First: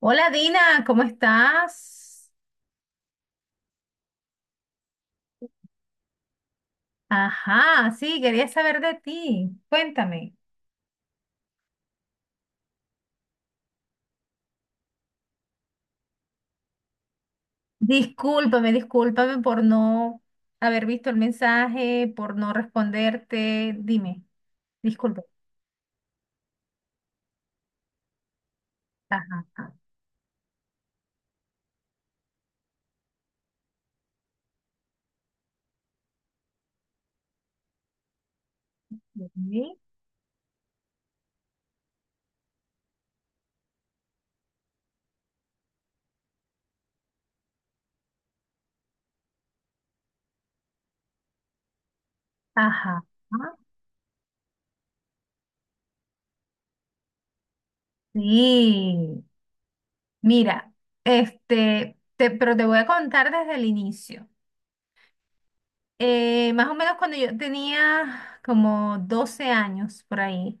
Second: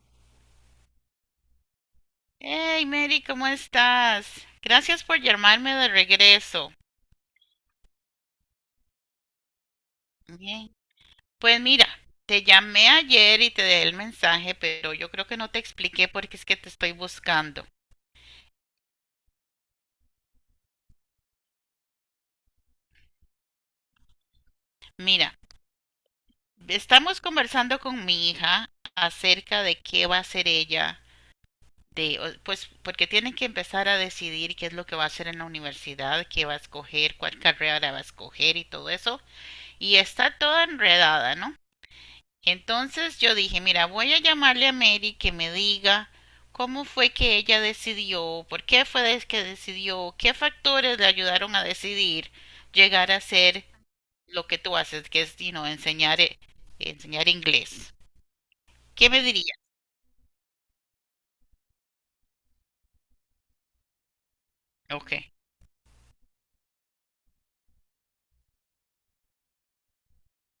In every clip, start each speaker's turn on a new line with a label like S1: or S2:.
S1: Hola Dina, ¿cómo estás?
S2: Hey Mary, ¿cómo estás? Gracias por llamarme de regreso.
S1: Ajá, sí, quería saber de ti. Cuéntame.
S2: Bien. Pues mira, te llamé ayer y te dejé el mensaje, pero yo creo que no te expliqué por qué es que te estoy buscando.
S1: Discúlpame por no haber visto el mensaje, por no responderte. Dime, disculpe.
S2: Mira, estamos conversando con mi hija
S1: Ajá,
S2: acerca
S1: ajá.
S2: de qué va a hacer ella, pues porque tiene que empezar a decidir qué es lo que va a hacer en la universidad, qué va a escoger, cuál carrera va a escoger y todo eso.
S1: Ok.
S2: Y está toda enredada, ¿no? Entonces yo dije, mira, voy a llamarle a Mary que me diga cómo fue que ella decidió, por qué fue que decidió, qué factores le ayudaron a decidir
S1: Ajá.
S2: llegar a
S1: Ajá.
S2: ser lo que tú haces, que es, enseñar inglés. ¿Qué me
S1: Sí.
S2: diría?
S1: Mira, pero te voy a contar desde el inicio.
S2: Ok.
S1: Más o menos cuando yo tenía como 12 años por ahí,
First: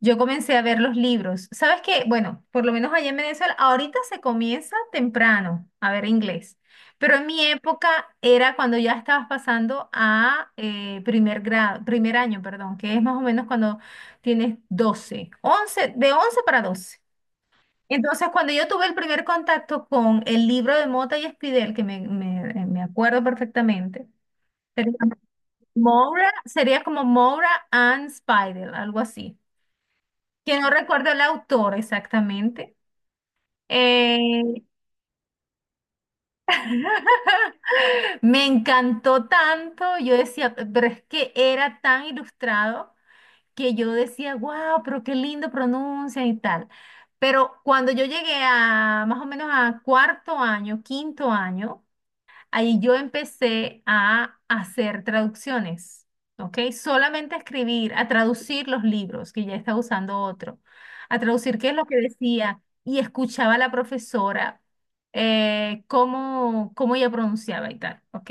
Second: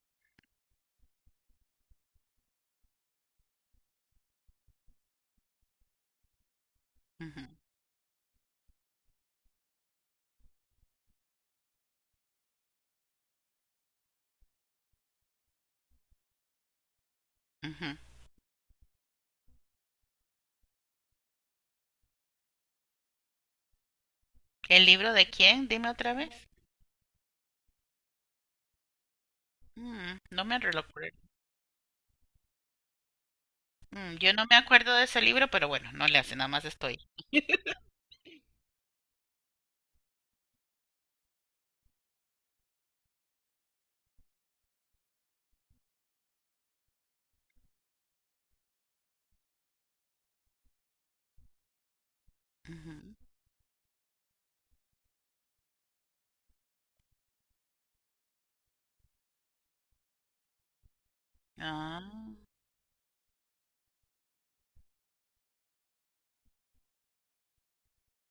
S1: yo comencé a ver los libros. ¿Sabes qué? Bueno, por lo menos allá en Venezuela, ahorita se comienza temprano a ver inglés, pero en mi
S2: Ujú,
S1: época era cuando ya estabas pasando a primer grado, primer año, perdón, que es más o menos cuando tienes 12, 11, de 11 para 12.
S2: ujú.
S1: Entonces, cuando yo tuve el primer contacto con el libro de Mota y Espidel, que me acuerdo perfectamente.
S2: ¿El libro de quién? Dime otra
S1: Moira
S2: vez.
S1: sería como Moira and Spider, algo así.
S2: No
S1: Que
S2: me
S1: no
S2: lo
S1: recuerdo
S2: acuerdo.
S1: el autor exactamente. Eh,
S2: Yo no me acuerdo de ese libro, pero bueno, no le hace, nada más estoy.
S1: me encantó tanto, yo decía, pero es que era tan ilustrado que yo decía, wow, pero qué lindo pronuncia y tal. Pero cuando yo llegué a más o menos a cuarto año, quinto año, ahí yo
S2: Ujú.
S1: empecé a hacer traducciones, ¿ok? Solamente a escribir, a traducir los libros, que ya estaba usando otro, a traducir qué es lo que
S2: Ah.
S1: decía y escuchaba a la profesora cómo, cómo ella pronunciaba y tal, ¿ok?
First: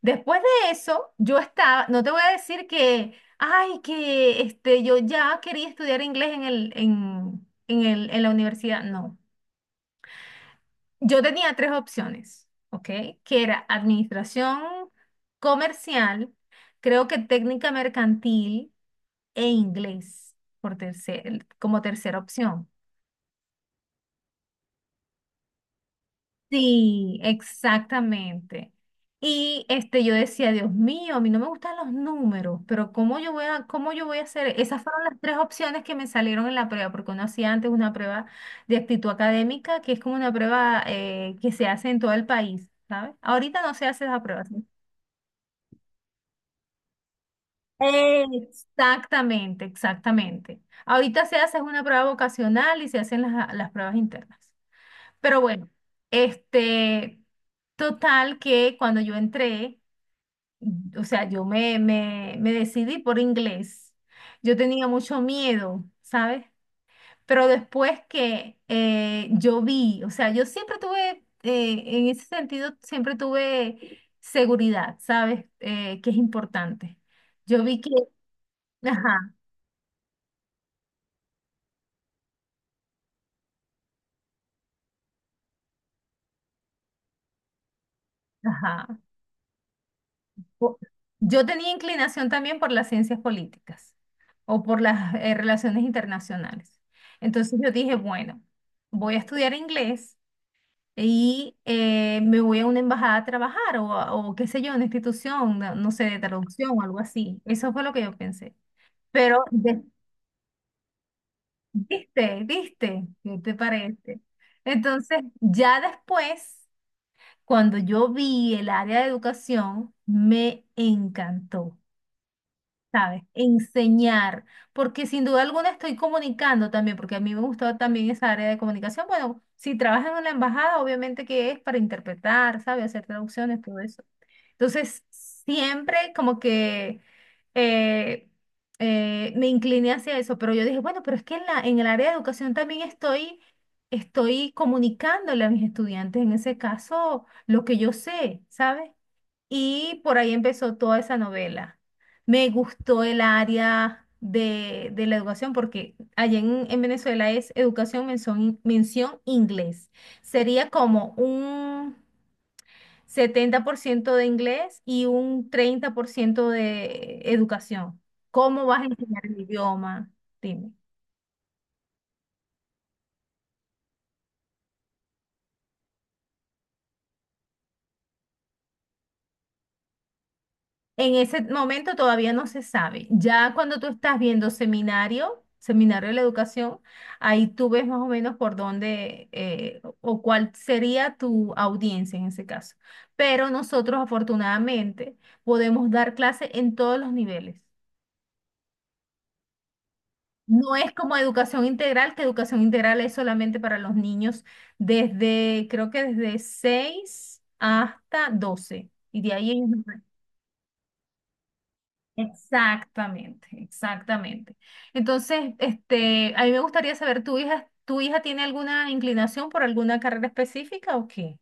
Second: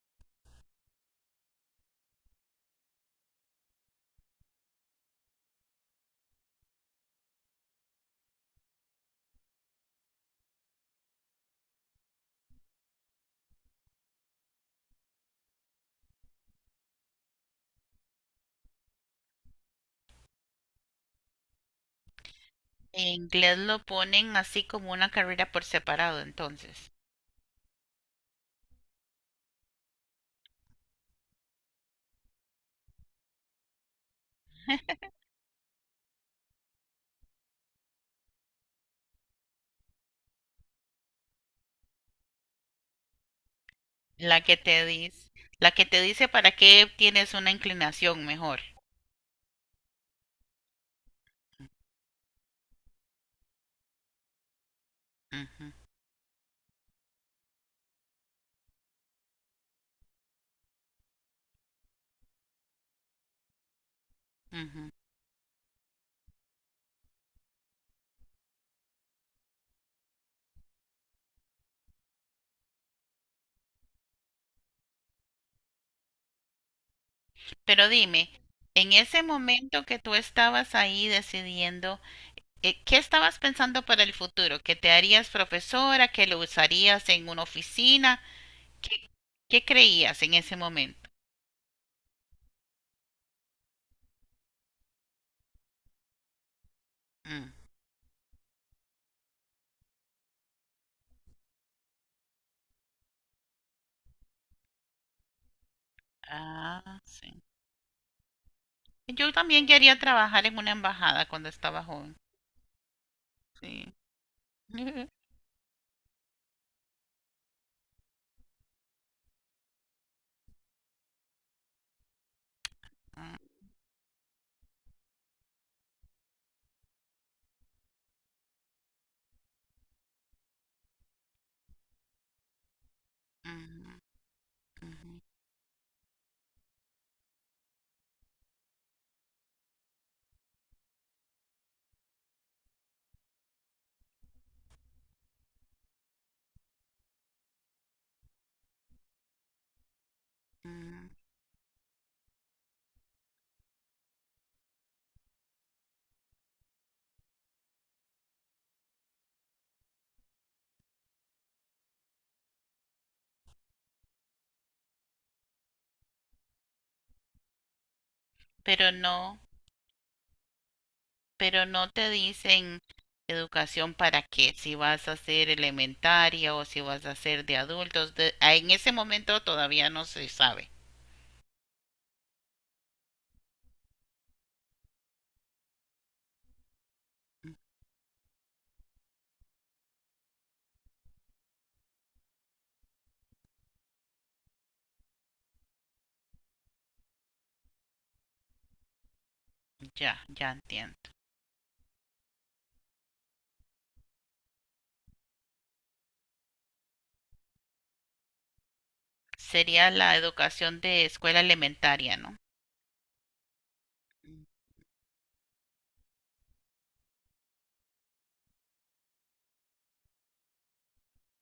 S1: Después de eso, yo estaba, no te voy a decir que, ay, que este, yo ya quería estudiar inglés en la universidad, no. Yo tenía tres opciones, ¿ok? Que era administración comercial, creo que técnica mercantil e inglés por tercer, como tercera opción.
S2: En inglés lo ponen así como una carrera por separado, entonces.
S1: Sí, exactamente. Y este, yo decía, Dios mío, a mí no me gustan los números, pero ¿cómo yo voy a, cómo yo voy a hacer? Esas fueron las tres opciones que me salieron en la prueba, porque uno hacía antes una prueba de actitud académica, que es como una prueba que se hace en todo el país, ¿sabes? Ahorita no se hace esa
S2: La
S1: prueba.
S2: que te dice, la que te dice para qué tienes una inclinación mejor.
S1: Exactamente, exactamente. Ahorita se hace una prueba vocacional y se hacen las pruebas internas. Pero bueno,
S2: Ujú,
S1: este, total que cuando yo entré, o sea, yo me decidí por inglés. Yo tenía
S2: ujú.
S1: mucho miedo, ¿sabes? Pero después que yo vi, o sea, yo siempre tuve, en ese sentido, siempre tuve seguridad, ¿sabes? Que es importante. Yo vi
S2: Pero
S1: que...
S2: dime, en ese
S1: Ajá.
S2: momento que tú estabas ahí decidiendo, ¿qué estabas pensando para el futuro? ¿Que te harías profesora? ¿Que lo usarías en una oficina?
S1: Ajá.
S2: ¿Qué, qué creías en ese
S1: Po-
S2: momento?
S1: Yo tenía inclinación también por las ciencias políticas o por las relaciones internacionales.
S2: Mm.
S1: Entonces yo dije, bueno, voy a estudiar inglés y me voy a una embajada a trabajar o qué sé yo, una institución, no, no sé, de traducción o algo
S2: Ah, sí.
S1: así. Eso fue lo que yo pensé.
S2: Yo
S1: Pero,
S2: también
S1: de-
S2: quería trabajar en una embajada cuando estaba joven.
S1: viste, viste, ¿qué te
S2: Sí.
S1: parece? Entonces, ya después, cuando yo vi el área de educación, me encantó. ¿Sabes? Enseñar, porque sin duda alguna estoy comunicando también, porque a mí me gustó también esa área de comunicación. Bueno, si trabajas en la embajada, obviamente que es para interpretar, ¿sabes? Hacer traducciones, todo
S2: Ujú,
S1: eso. Entonces,
S2: ujú,
S1: siempre como que eh, me incliné hacia eso, pero yo dije, bueno, pero es que en el área de educación también estoy comunicándole a mis estudiantes, en ese caso, lo que yo sé, ¿sabes? Y por ahí empezó toda
S2: ujú.
S1: esa novela. Me gustó el área de la educación porque allá en Venezuela es educación mención, mención inglés. Sería como un 70% de inglés y un 30% de educación. ¿Cómo vas a
S2: Pero
S1: enseñar
S2: no,
S1: el idioma?
S2: pero no te dicen educación para qué, si vas a hacer elementaria o si vas a hacer de adultos, ah, en ese momento todavía no se sabe.
S1: En ese momento todavía no se sabe. Ya cuando tú estás viendo seminario, seminario de la educación, ahí tú ves más o menos por dónde o cuál sería tu audiencia en ese caso. Pero nosotros afortunadamente podemos dar clase en todos los niveles.
S2: Ya, ya
S1: No es
S2: entiendo.
S1: como educación integral, que educación integral es solamente para los niños desde, creo que desde 6 hasta 12. Y de ahí ellos...
S2: Sería la educación de escuela elementaria, ¿no?
S1: Exactamente,
S2: Mm.
S1: exactamente. Entonces, este, a mí me gustaría saber, tu hija tiene alguna inclinación por alguna carrera específica o qué?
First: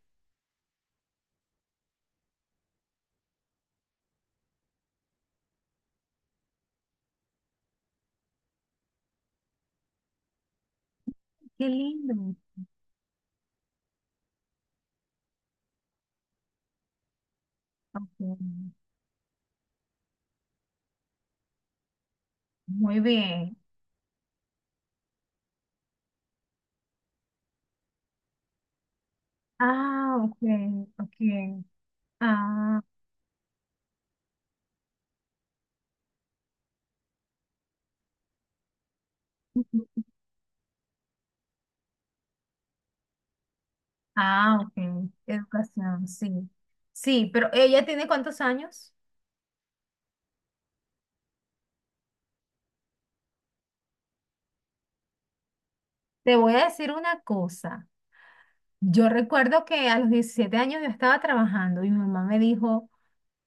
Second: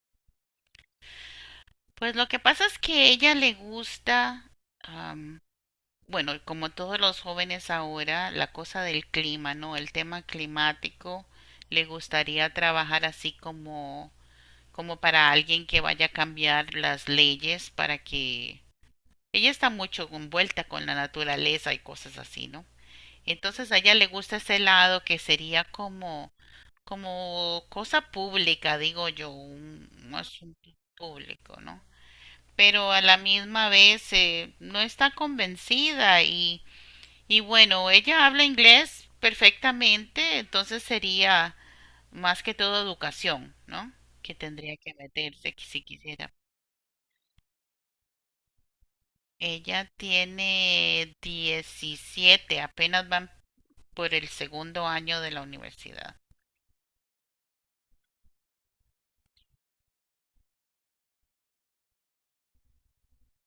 S2: Pues lo que pasa es que a ella le gusta, am, bueno, como todos los jóvenes ahora, la cosa del clima, ¿no? El tema climático,
S1: Qué
S2: le
S1: lindo.
S2: gustaría trabajar así como para alguien que vaya a cambiar las leyes para
S1: Ok.
S2: que ella está mucho envuelta con la naturaleza y cosas así, ¿no?
S1: Muy bien.
S2: Entonces a ella le gusta ese lado que sería como cosa pública, digo yo, un
S1: Ah, ok,
S2: asunto
S1: ok.
S2: público, ¿no?
S1: Ah,
S2: Pero a la misma vez no está convencida y bueno, ella habla inglés
S1: ujú.
S2: perfectamente, entonces sería más que todo educación, ¿no? Que
S1: Ah,
S2: tendría que
S1: ok.
S2: meterse que si
S1: Educación,
S2: quisiera.
S1: sí. Sí, pero ¿ella tiene cuántos años?
S2: Ella tiene 17. Apenas van por el segundo año de la universidad.
S1: Te voy a decir una cosa. Yo recuerdo que a los 17 años yo estaba trabajando y mi mamá me dijo,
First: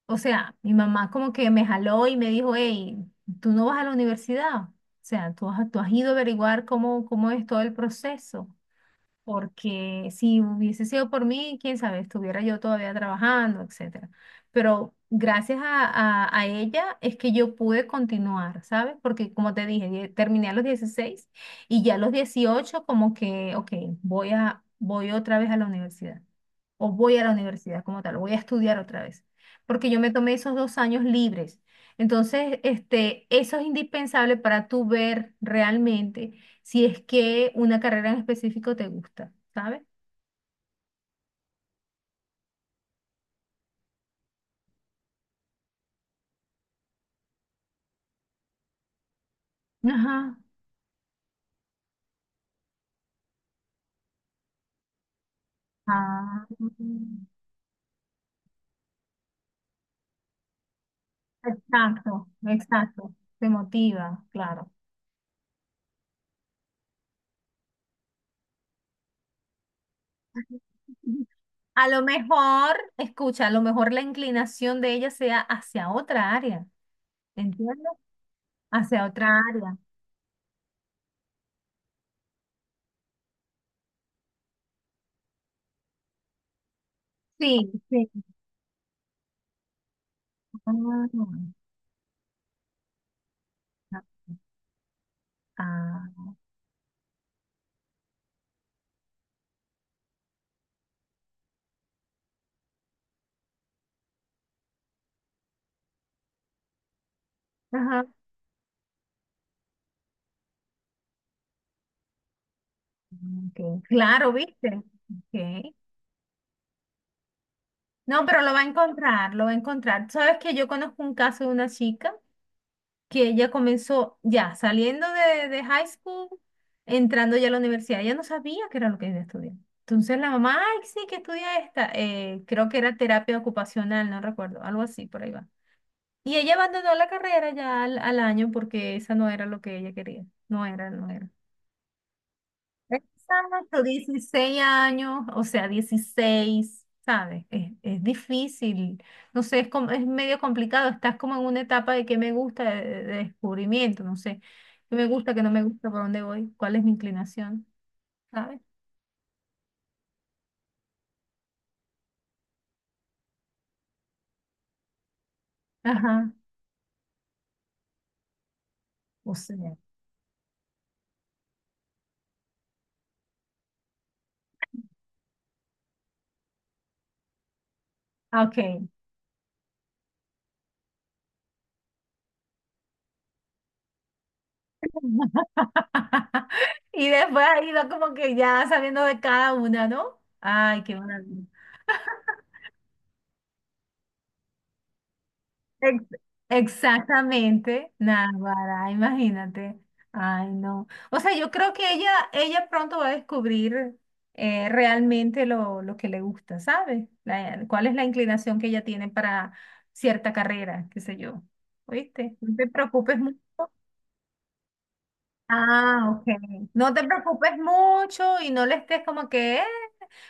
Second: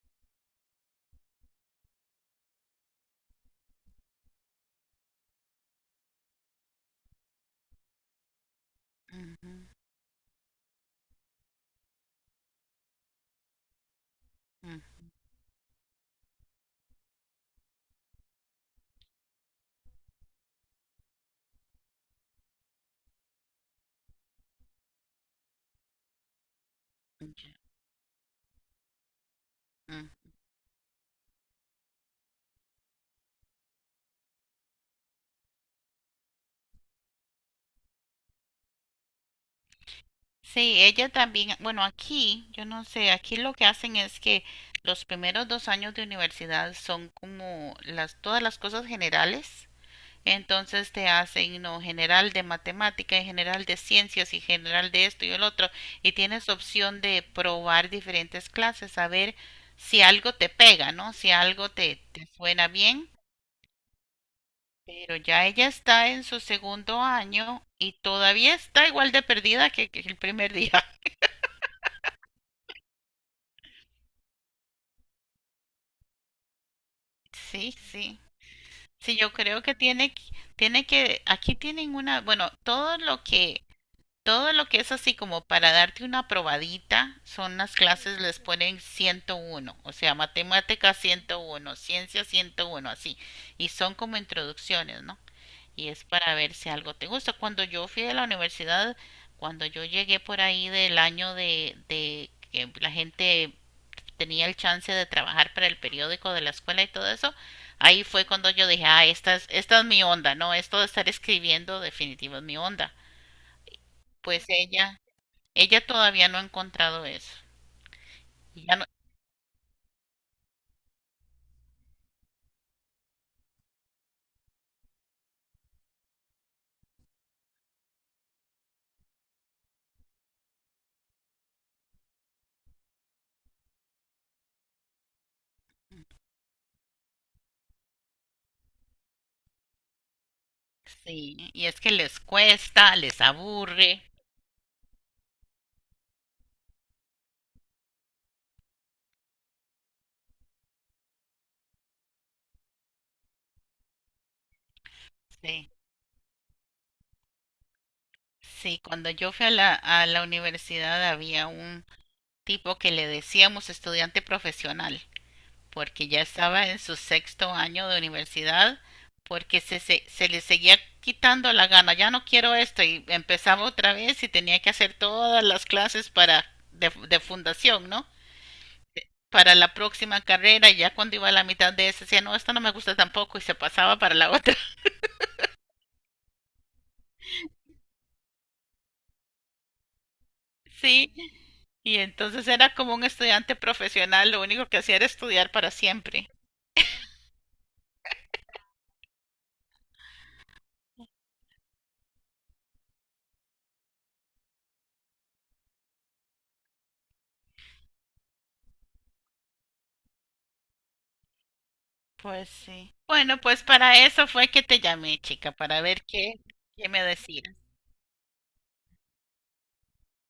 S1: o sea, mi mamá como que me jaló y me dijo, hey, tú no vas a la universidad. O sea, tú has ido a averiguar cómo, cómo es todo el proceso
S2: Ujú,
S1: porque si hubiese sido por mí, quién sabe, estuviera yo todavía trabajando, etcétera.
S2: mm,
S1: Pero gracias a ella es que yo pude continuar, ¿sabes? Porque como te dije, terminé a los 16 y ya a los 18 como que, ok, voy a, voy otra vez a la universidad o voy a la
S2: ya,
S1: universidad como tal, voy a estudiar otra vez, porque yo me
S2: mm.
S1: tomé esos 2 años libres. Entonces, este, eso es indispensable para tú ver realmente si es que una carrera en específico te gusta, ¿sabes?
S2: Sí, ella también, bueno, aquí, yo no sé, aquí lo que hacen es que los primeros 2 años de universidad son como todas las cosas generales.
S1: Ajá.
S2: Entonces te hacen no general de matemática y general de ciencias y general de esto y el otro y
S1: Ah,
S2: tienes opción de probar diferentes clases a ver si algo te pega, ¿no? Si algo te
S1: exacto,
S2: suena bien.
S1: exacto. Te motiva, claro.
S2: Pero ya ella está en su segundo año y todavía está igual de perdida que el primer día.
S1: A lo mejor, escucha, a lo mejor la inclinación de ella sea hacia otra área,
S2: Sí,
S1: ¿entiendes?
S2: sí.
S1: Hacia
S2: Sí, yo
S1: otra
S2: creo que
S1: área.
S2: tiene que, aquí tienen una, bueno, Todo lo que es así como para darte una probadita son
S1: Sí,
S2: las
S1: sí.
S2: clases, les ponen 101, o sea, matemática
S1: Ah,
S2: 101, ciencia 101, así. Y son como introducciones, ¿no? Y es
S1: ah,
S2: para ver si algo te gusta. Cuando yo fui a la universidad, cuando yo llegué por ahí del año de que la gente tenía el chance de trabajar para el periódico de la escuela y todo eso, ahí
S1: ajá.
S2: fue cuando yo dije, ah, esta es mi onda, ¿no? Esto de estar escribiendo definitivo es mi onda.
S1: Ok. Claro,
S2: Pues
S1: ¿viste?
S2: ella,
S1: Ok.
S2: ella todavía no ha encontrado eso.
S1: No, pero lo va a
S2: Y ya no,
S1: encontrar, lo va a encontrar. Sabes que yo conozco un caso de una chica que ella comenzó ya saliendo de high school, entrando ya a la universidad. Ella no sabía qué era lo que ella estudiaba. Entonces la mamá, ay, sí, que estudia esta. Creo que era terapia ocupacional, no recuerdo, algo así, por ahí va. Y ella abandonó la carrera ya al año porque esa no era lo que ella quería. No era, no era.
S2: sí, y es que les cuesta, les
S1: Exacto,
S2: aburre.
S1: 16 años, o sea, 16, ¿sabes? Es difícil, no sé, es, es medio complicado, estás como en una etapa de qué me gusta, de descubrimiento, no sé, qué me gusta, qué no me
S2: Sí,
S1: gusta, por dónde voy, cuál es mi inclinación, ¿sabes?
S2: sí, cuando yo fui a la universidad había un tipo que le decíamos estudiante profesional, porque ya
S1: Ajá,
S2: estaba en su sexto año de universidad,
S1: o
S2: porque
S1: sea,
S2: se le seguía quitando la gana, ya no quiero esto, y empezaba otra vez y tenía que hacer todas las clases para de fundación, ¿no?
S1: ah, ok.
S2: Para la próxima carrera, y ya cuando iba a la mitad de esa decía, no, esta no me gusta tampoco y se pasaba para la otra.
S1: Y después ha ido como que ya sabiendo de cada una, ¿no? Ay, qué
S2: Sí,
S1: maravilla.
S2: y entonces era como un estudiante profesional, lo único que hacía era estudiar para
S1: Ex-
S2: siempre.
S1: Exactamente, Navarra, imagínate. Ay, no. O sea, yo creo que ella pronto va a descubrir realmente lo que le gusta, ¿sabes? Cuál es la inclinación que ella tiene para cierta carrera, qué sé yo. ¿Oíste?
S2: Pues
S1: No te
S2: sí.
S1: preocupes.
S2: Bueno, pues para eso fue que te llamé, chica, para ver
S1: Ah, ok.
S2: qué
S1: No
S2: me
S1: te preocupes
S2: decías.
S1: mucho y no le estés como que, "Eh".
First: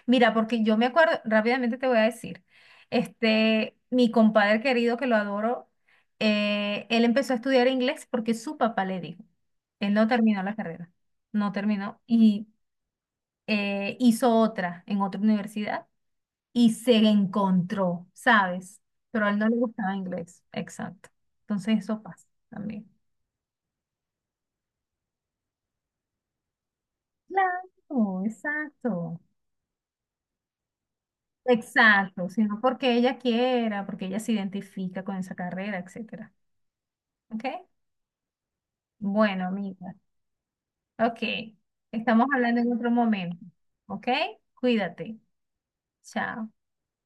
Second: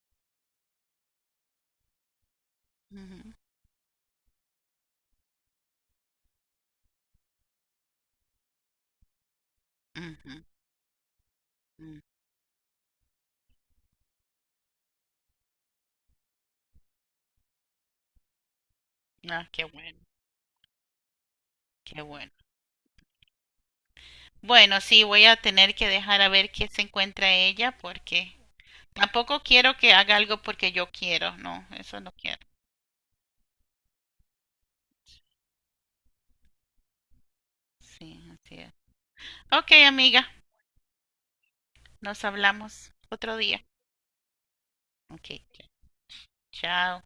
S1: Mira, porque yo me acuerdo, rápidamente te voy a decir,
S2: Ujú,
S1: este, mi compadre querido que lo adoro, él empezó a estudiar inglés porque su papá le dijo, él no
S2: ujú,
S1: terminó la carrera, no
S2: ujú.
S1: terminó y hizo otra en otra universidad y se encontró, ¿sabes? Pero a él no
S2: Ah,
S1: le
S2: qué
S1: gustaba
S2: bueno,
S1: inglés, exacto. Entonces eso
S2: qué
S1: pasa
S2: bueno.
S1: también.
S2: Bueno, sí, voy a tener que dejar a ver qué se encuentra ella
S1: Claro,
S2: porque
S1: exacto.
S2: tampoco quiero que haga algo porque yo quiero, no, eso no
S1: Exacto,
S2: quiero.
S1: sino porque ella quiera, porque ella se identifica con esa carrera, etcétera. ¿Ok?
S2: Sí, así es.
S1: Bueno,
S2: Ok,
S1: amiga.
S2: amiga,
S1: Ok.
S2: nos
S1: Estamos hablando en otro
S2: hablamos
S1: momento.
S2: otro día.
S1: ¿Ok? Cuídate.
S2: Ok, ok.
S1: Chao.
S2: Chao.